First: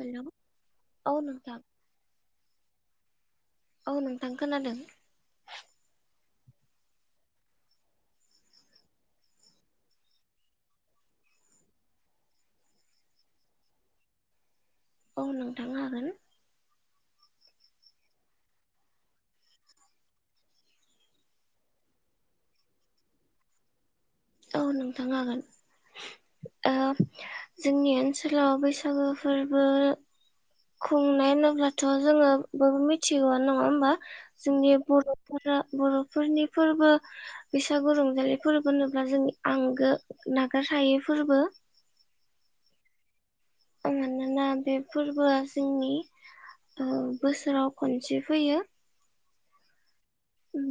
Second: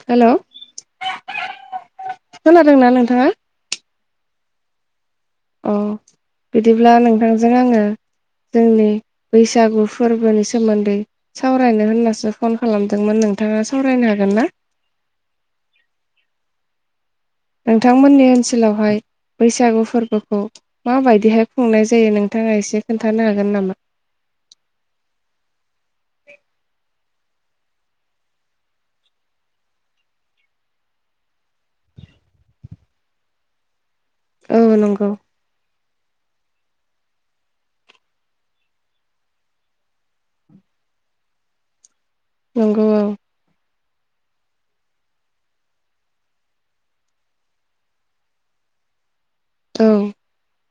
Hello hello औ नोंथां खोनादोंना नोंथाङा? औ नोंथां खोनादों। अ बिदिब्ला नोंथांजों आंङो जोंनि बैसागु फोरबोनि सोमोन्दै सावरायनो होननासो फन खालामदोंमोन नो थाङा सावरायनो हागोन ना? औ नोंथां हागोन। नोंथांमोननि ओन्सोलावहाय बैसागु फोरबोखौ मा बायदियै हाय' खुंनाय जायो नोंथाङा एसे खोन्थानो हागोन नामा? औ नोंथां हागोन ओ जोंनि ओनसोलाव बैसागो फोरबो खुंनाय होनोब्लाथ' जोङो बयबो मिथिगौ नङा होमबा? औ जोंनि नंगौ बर'फोरा बर'फोरनि फोरबो बैसागु रंजालि फोरबो होनो ब्ला जोंनि आंगो नागार हायै फोरबो। नंगौ ओं। मानोना बे फोरबोआ जोंनि ओ बोसोराव खनसे फैयो। औ।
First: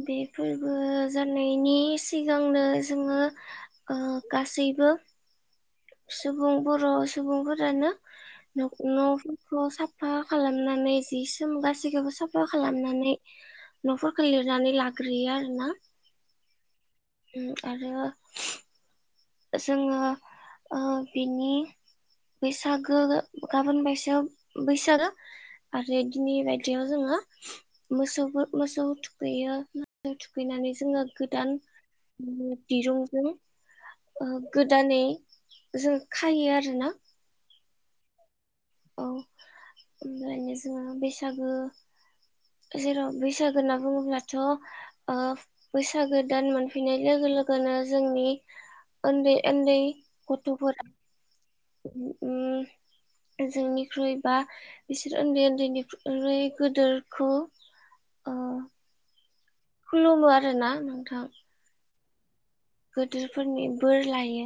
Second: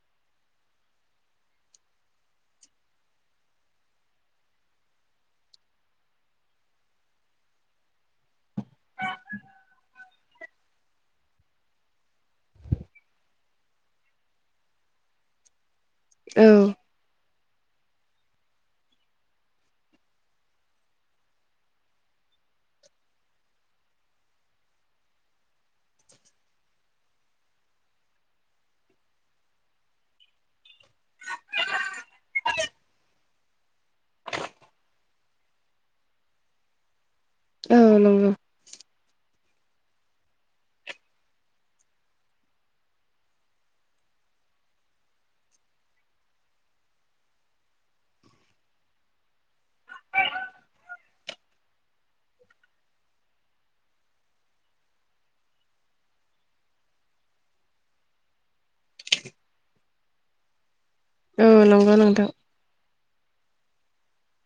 बे फोरबो जानायनि सिगांनो जोङो ओ गासैबो [inaudible] सुबुं बर' सुबुंफोरानो न' न'फोरखौ साफा खालामना नै जि सोम गासिखौबो साफा खालामनानै न'फोरखौ लिरनानै लाग्रोयो आरो ना। औ। ओम आरो जोङो ओ बिनि बैसागो गाबोन बैसाग बैसागो आरो दिनै बायदियाव जोङो मोसौ मोसौ थुखैयो मोसौ थुखैना नै जोङो गोदान दिरुंजों ओ गोदानै जों खायो आरोना औ नंगौ औ ओमफ्रायनो जोङो बैसागो जेराव बैसागो होनना बुङोब्लाथ' ओ बैसागो दान मोनफैनाय लोगो लोगोनो जोंनि उन्दै उन्दै गथ'फोरा उम जोंनिख्रुइ बा बिसोर उन्दै उन्दैनिख्रुइ गोदोरखौ [inaudible] खूलुमो आरो ना नों ओम नोंगौ नोंथां गोदोरफोरनि बोर लायो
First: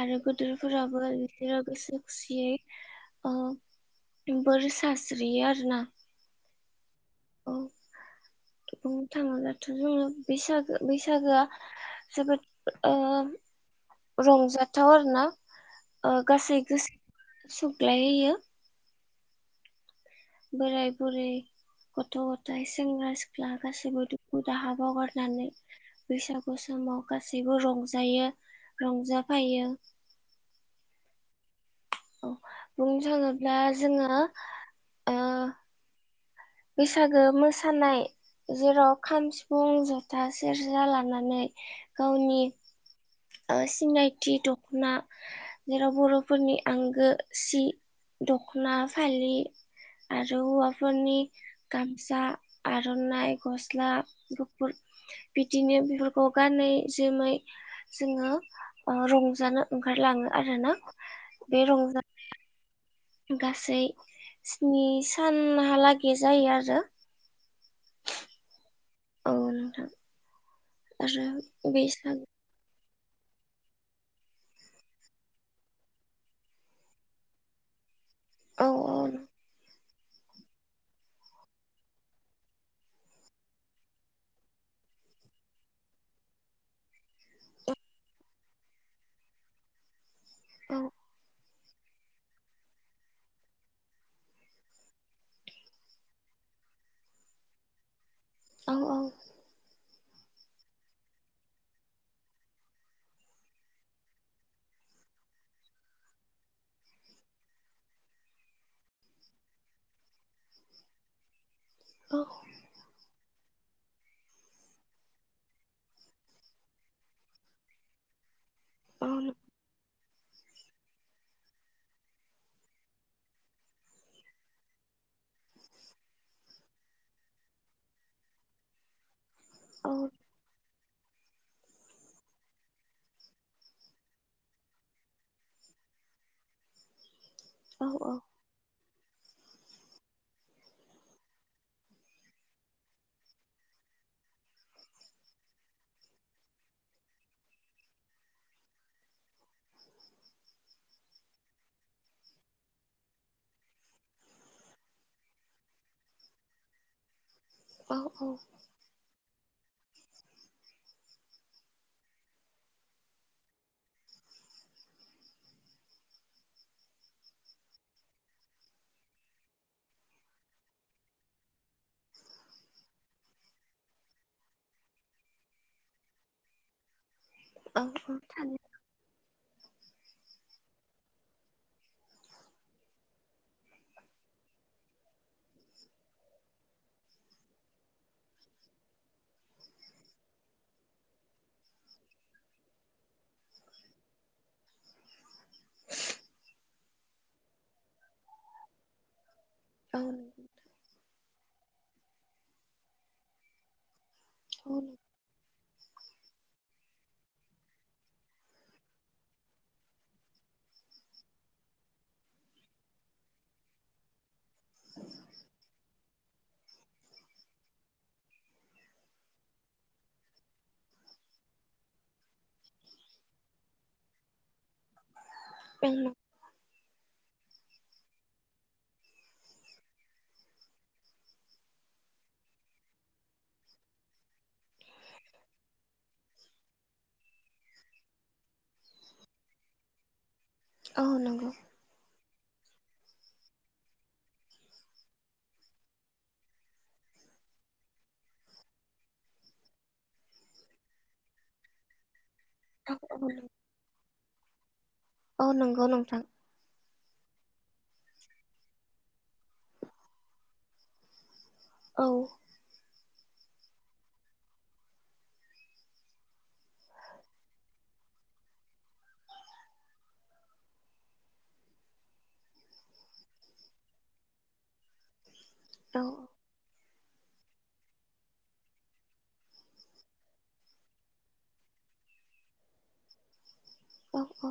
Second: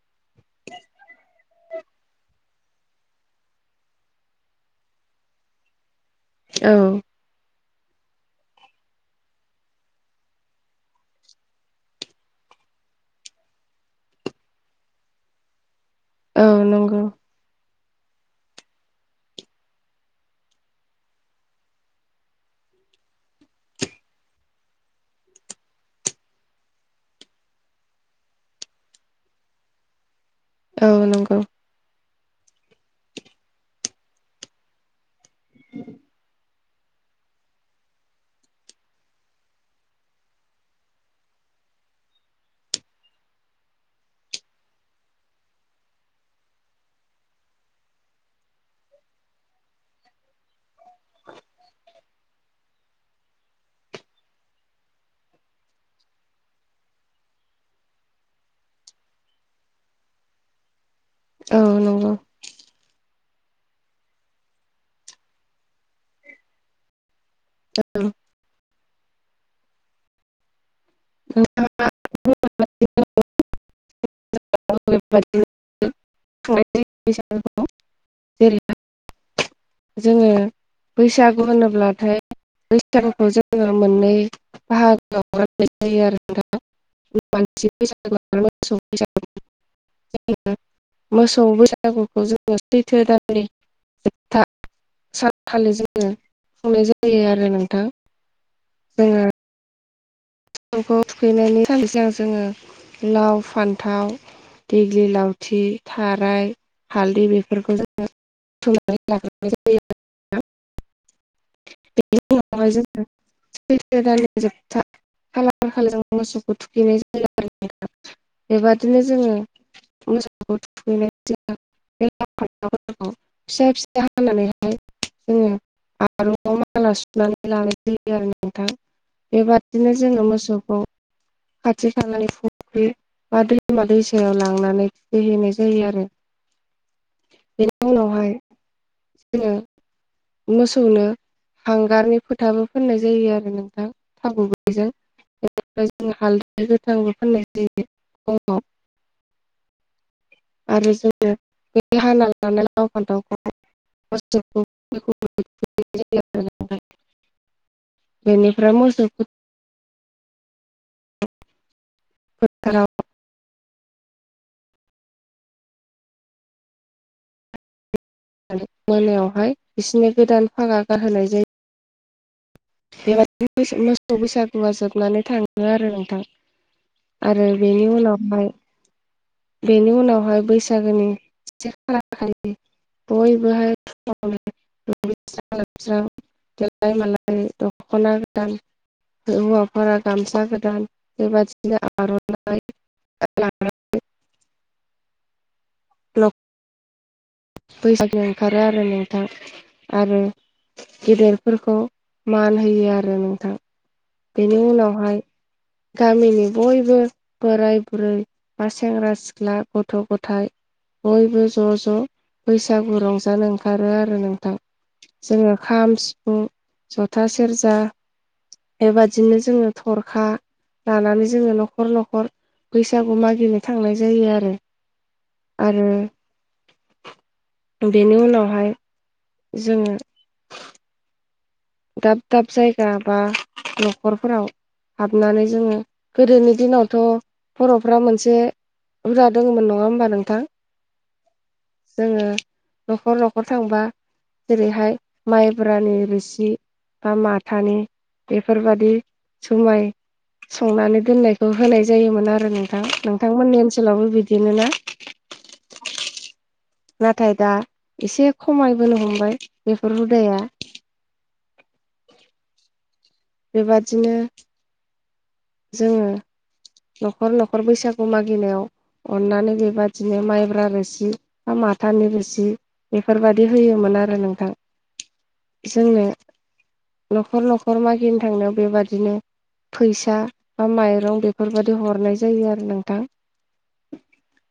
आरो गदोरफोराबो बिसोरो गोसो खुसियै ओ बोर साज्रियो आरो ना औ बुंनो थाङोब्लाथ' जोङो बैसागो बैसागोआ जोबोद ओ रंजाथाव आरो ना ओ औ गासै नंगौ गोसो सुग्लायहोयो बोराय बुरै गथ'-गथाइ सेंग्रा सिख्ला गासैबो दुखु दाहा बावगारनानै बैसागु स माव गासैबो रंजायो रंजाफायो औ नंगौ औ बुंनो थाङोब्ला जोङो ओ बैसागो मोसानाय जेराव खाम, सिफुं जथा, सेरजा लानानै गावनि ओ सिनायथि दख'ना जेराव बर'फोरनि आंगो सि दख'ना फालि आरो हौवाफोरनि गामसा, आर'नाइ, गस्ला गुफुर बिदिनो बेफोरखौ गानै जोमै जोङो रंजानो ओंखारलाङो आरोना बे औ रंजा नंगौ गासै स्नि सानहालागै जायो आरो। औ औ नोंथां आरो बैसाग [unintelligible] [unintelligible] जेरै औ औ जोङो बैसागु होनोब्लाथाय बैसागुखौ जोङो मोननै बाहागोआव राननाय जायो आरो नोंथां मानसि बैसागु आरो मोसौ बैसागु। औ मोसौ बैसागुखौ जोङो सैथो दाननि जोबथा सानखालि जोङो खुंनाय जायो आरो नोंथां। औ जोङो मोसौखौ थुखैनायनि सिगां जोङो लाव फान्थाव देग्लि लावथि थाराय हालदै बेफोरखौ जोङो [unintelligible] औ बेनि उनाव जोङो सैथ्रो दाननि जोबथा खालार खाल मोसौखौ थुखैनाय जायो आरो बेबादिनो औ जोङो। मोसखौ थुखैनाय जों [unintelligible] बे [unintelligible] औ फिसा फिसा हानानैहाय जोङो आर'आव माला सुनानै लानाय जायो आरो नोंथां बेबा औ बिदिनो जोङो मोसौखौ खाथि खालानिनि फुख्रि बा दैमा दैसायाव लांनानै थुखैहैनाय जायो आरो। औ बेनि औ। उनावहाय जोङो मोसौनो हांगारनि फोथाबो फोननाय जायो आरो नोंथां थाबैजों। बेनि जों हालदि गोथांबो फोननाय जायो खार'वाव आरो जोङो हाना लानानै फान्थावखौ [unintelligible] औ बेनिफ्राय मोसौ [unintelligible] मोनायावहाय बिसिनो गोदान फागा गानहोनाय जायो। बेबादिनो मोसौ बैसागुआ जोबनानै थाङो आरो नोंथा। आरो औ बेनि औ उनावहाय थानो बेनि उनावहाय बैसाग बैसागोनि [unintelligible] बयबोहाय [unintelligible] स्रां लोबस्रां देलाय मालाय दख'ना गोदान हौवाफोरा गामसा गोदान बेबादिनो आर'नाइ [unintelligible] [unintelligible] बैसागो ओंखारो आरो नोंथां औ आरो गेदेर फोरखौ मान होयो आरो नोंथां। बेनि उनावहाय गामिनि बयबो बो बोराय बुरै बा सेंग्रा सिख्ला गथ' गथायाइ। बयबो ज' ज' बैसागु रंजानो ओंखारो आरो नोंथां। जोङो खाम, सिफुं, जथा, सेरजा बेबादिनो जोङो थरखा लानानै जोङो न'खर न'खर बैसागु मागिनो थांनाय जायो आरो। औ आरो बेनि उनावहाय जोङो दाब दाब जायगा बा न'खरफोराव हाबनानै जोङो गोदोनि दिनावथ' बर'फ्रा मोनसे बुरजा दङमोन नङा होमबा नोंथां? औ नंगौ। जोङो न'खर न'खर थांबा जेरैहाय माइब्रानि रोसि बा माथानि बेफोरबादि जुमाय संनानै दोननायखौ होनाय जायोमोन आरो औ नोंथांश औ नोंथांमोननि ओनसोलावबो बिदिनो ना? औ नंगौ नोंथां। नाथाय दा एसे खमायबोनो हमबाय बेफोर हुदाया औ। बेबादिनो जोङो न'खर न'खर बैसागु मागिनायाव अननानै बेबादिनो माइब्रा रोसि मा माथा नि रोसि बेफोरबायाददि होयोमोन आरो नोंथां। जोंनो औ न'खर न'खर मागिनो थांनायाव बेबादिनो फैसा बा माइरं बे बेफोरबायदि हरनाय जायो आरो नोंथां। अ औ।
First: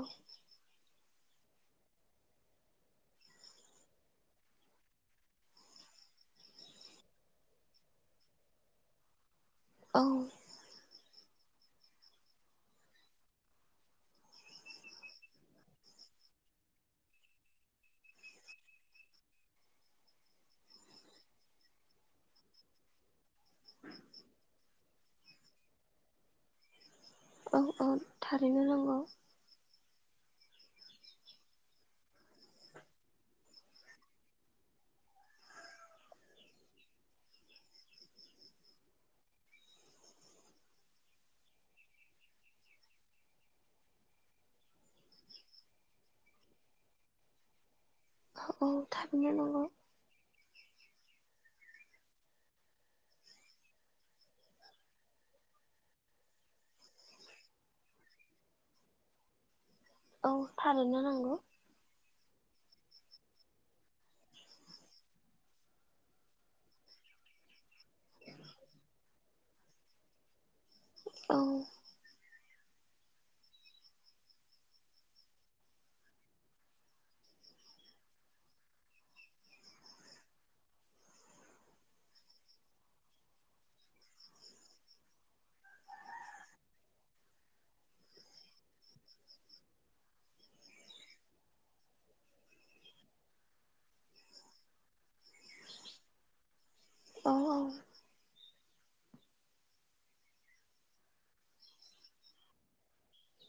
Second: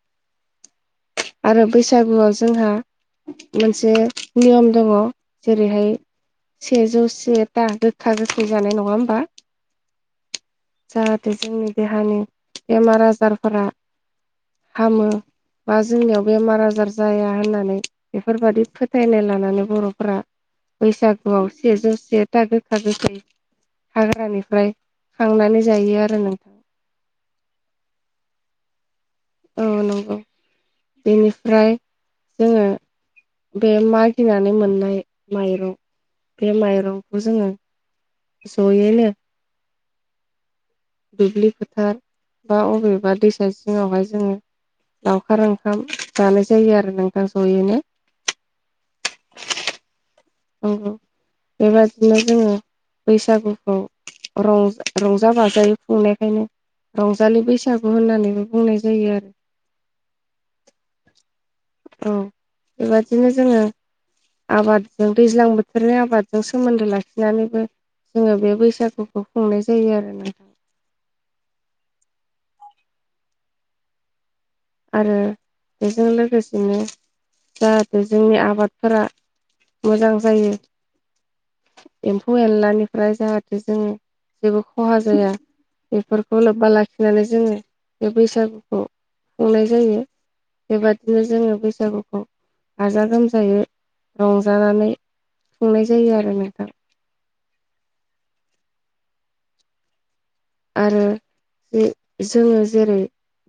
आरो बैसागुआव जोंहा मोनसे नियम दङो जेरैहाय सेजौ सेथा गोखा गोखै जानाय नङा होमबा औ जाहाथे जोंनि देहानि बेमार आजारफोरा हामो बा जोंनियाव बेमार आजार जाया होननानै बेफोरबायादि फोथायनाय लानानै बर'फोरा बैसागुआव सेजौ सेथा गोखा गोखै हाग्रानिफ्राय खांनानै जायो आरो नोंथां औ औ थारैनो नांगौ। औनंगौ बेनिफ्राय जोङो बे मागिनानै मोननाय माइरं बे माइरंखौ जोङो ज'यैनो दुब्लि फोथार बा अबेबा दैसा सिङावहाय जोङो लावखार ओंखाम जानाय जायो आरो नोंथां जयैनो औ थारैनो नंगौ बेबादिनो जोङो बैसागुखौं रं रंजा बाजायोै खुंनायखायनो रंजालि बैसागु होननानैबो बुंनाय जायो आरो औ थारैनो नांगौ औ बेबादिनो जोङो आबादजों दैज्लां बोथोरनि आबादजों सोमोन्दो लाखिनानैबो जोङो बे बैसागुखौ खुंनाय जायो आरो ना औ आरो बेजों लोगोसेनो जाहाथे जोंनि आबादफोरा मोजां जायो एम्फौ एनलानिफ्राय जाहाथे जों जेबो खहा जाया बेफोरखौ लोब्बा लाखिनानै जोङो बे बैसागुखौ खुंनाय जायो बेबादिनो जोङो बैसागुखौ गाजा गोमजायै रंजानानै खुंनाय जायो आरो नोंथां औ औ आरो बे जोङो जेरै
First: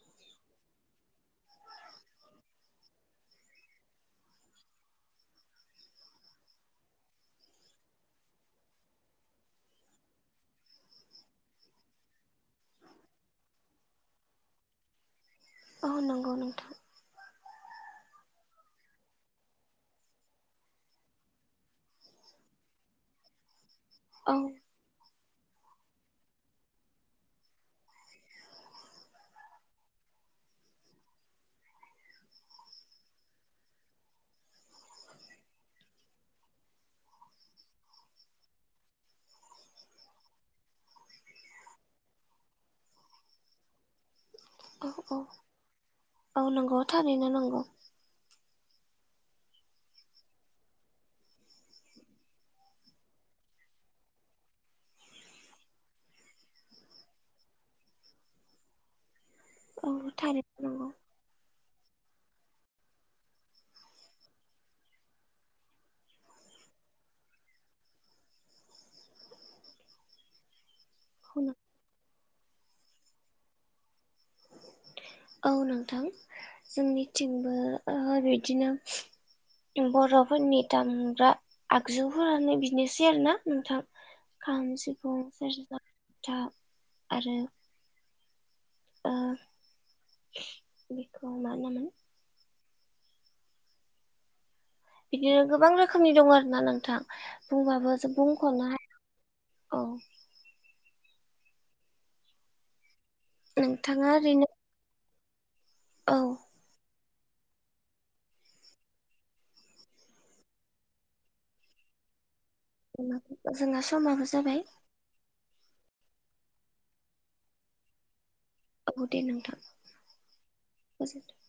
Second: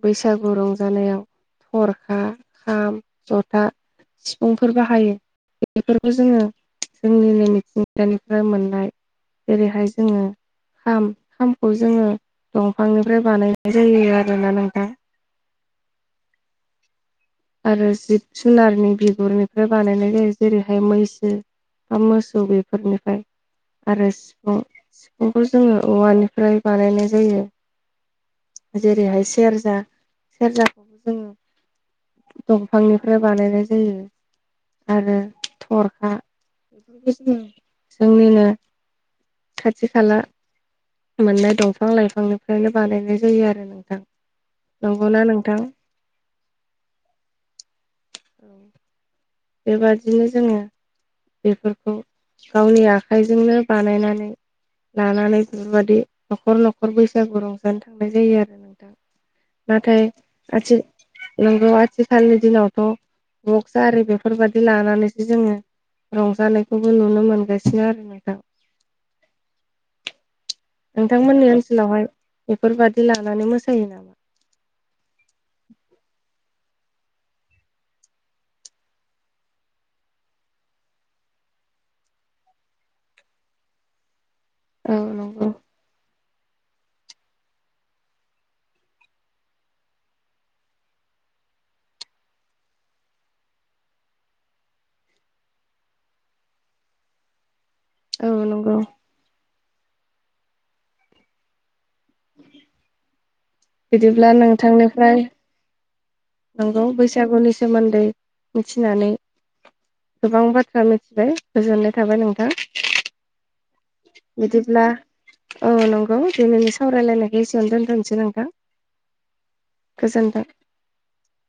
बैसागु रंजानायाव थरखा खाम जथा सिफुंफोर बाहायो। बेफोरखौ जोङो जोंनि नै मिथिंगानिफ्राय मोननाय जेरैहाय जोङो खाम खौ जोङो दंफांनिफ्राय बानायनाय जायो आरोना नोंथां औ नंगौ नोंथां आरो जिब जुनारनि बिगुरनिफ्राय बानायनाय जायो जेरैहाय मैसो बा मोसौ बेफोरनिफ्राय आरो औ सिफुं सिफुंखौ जोङो औवानिफ्राय बानायनाय जायो जेरैहाय सेरजा सेरजाखौबो जोङो दंफांनिफ्राय बानायनाय जायो आरो थरखा जोंनिनो खाथि खाला मोननाय दंफां लाइफांनिफ्रायनो बानायनाय जायो आरो नोंथां औ औ नंगौना नोंथां औ नंगौ थारैनो नंगौ बेबादिनो जोङो बेफोरखौ गावनि आखाइजोंनो बानायनानै लानानै बेफोरबायदि न'खर न'खर बैसागु रंजानो थांनाय जायो आरो नोंथां औ नाथाय थारैनो आथि नंगौ नोंगौ आथिखालनि दिनावथ' बक्स आरि बेफोरबादि लानानैसो जोङो रंजानायखौबो नुनो मोनगासिनो आरो नोंथां नोंथांमोननि ओनसोलावहाय बेफोरबादि लानानै मोसायो नामा? औ नोंथां जोंनिथिंबो ओ बिदिनो बर'फोरनि दामग्रा आगजुफोरानो बिदनोसै आरो ना नोंथां खाम औ सिफुं नंगौ सेरजा जथा आरो ओ बेखौ मा होनोमोन बिदिनो गोबां रोखोमनि दं आरो ना नोंथां बुंबाबोजो औ बुंख'नो नंगौ हाया औ नोंथाङा बिदिब्ला ओरैनो नोंथांनिफ्राय औ नंगौ बैसागुनि सोमोन्दै मिथिनानै गोबां बाथ्रा मिथिबाय गोजोननाय थाबाय नोंथां जोंहा समाबो जाबाय बिदिब्ला औ नंगौ दिनैनि सावरायलायनायखो एसेयावनो दोनथ'नोसै नोंथां औ दे नोंथां गोजोन्थों। गोजोन्थों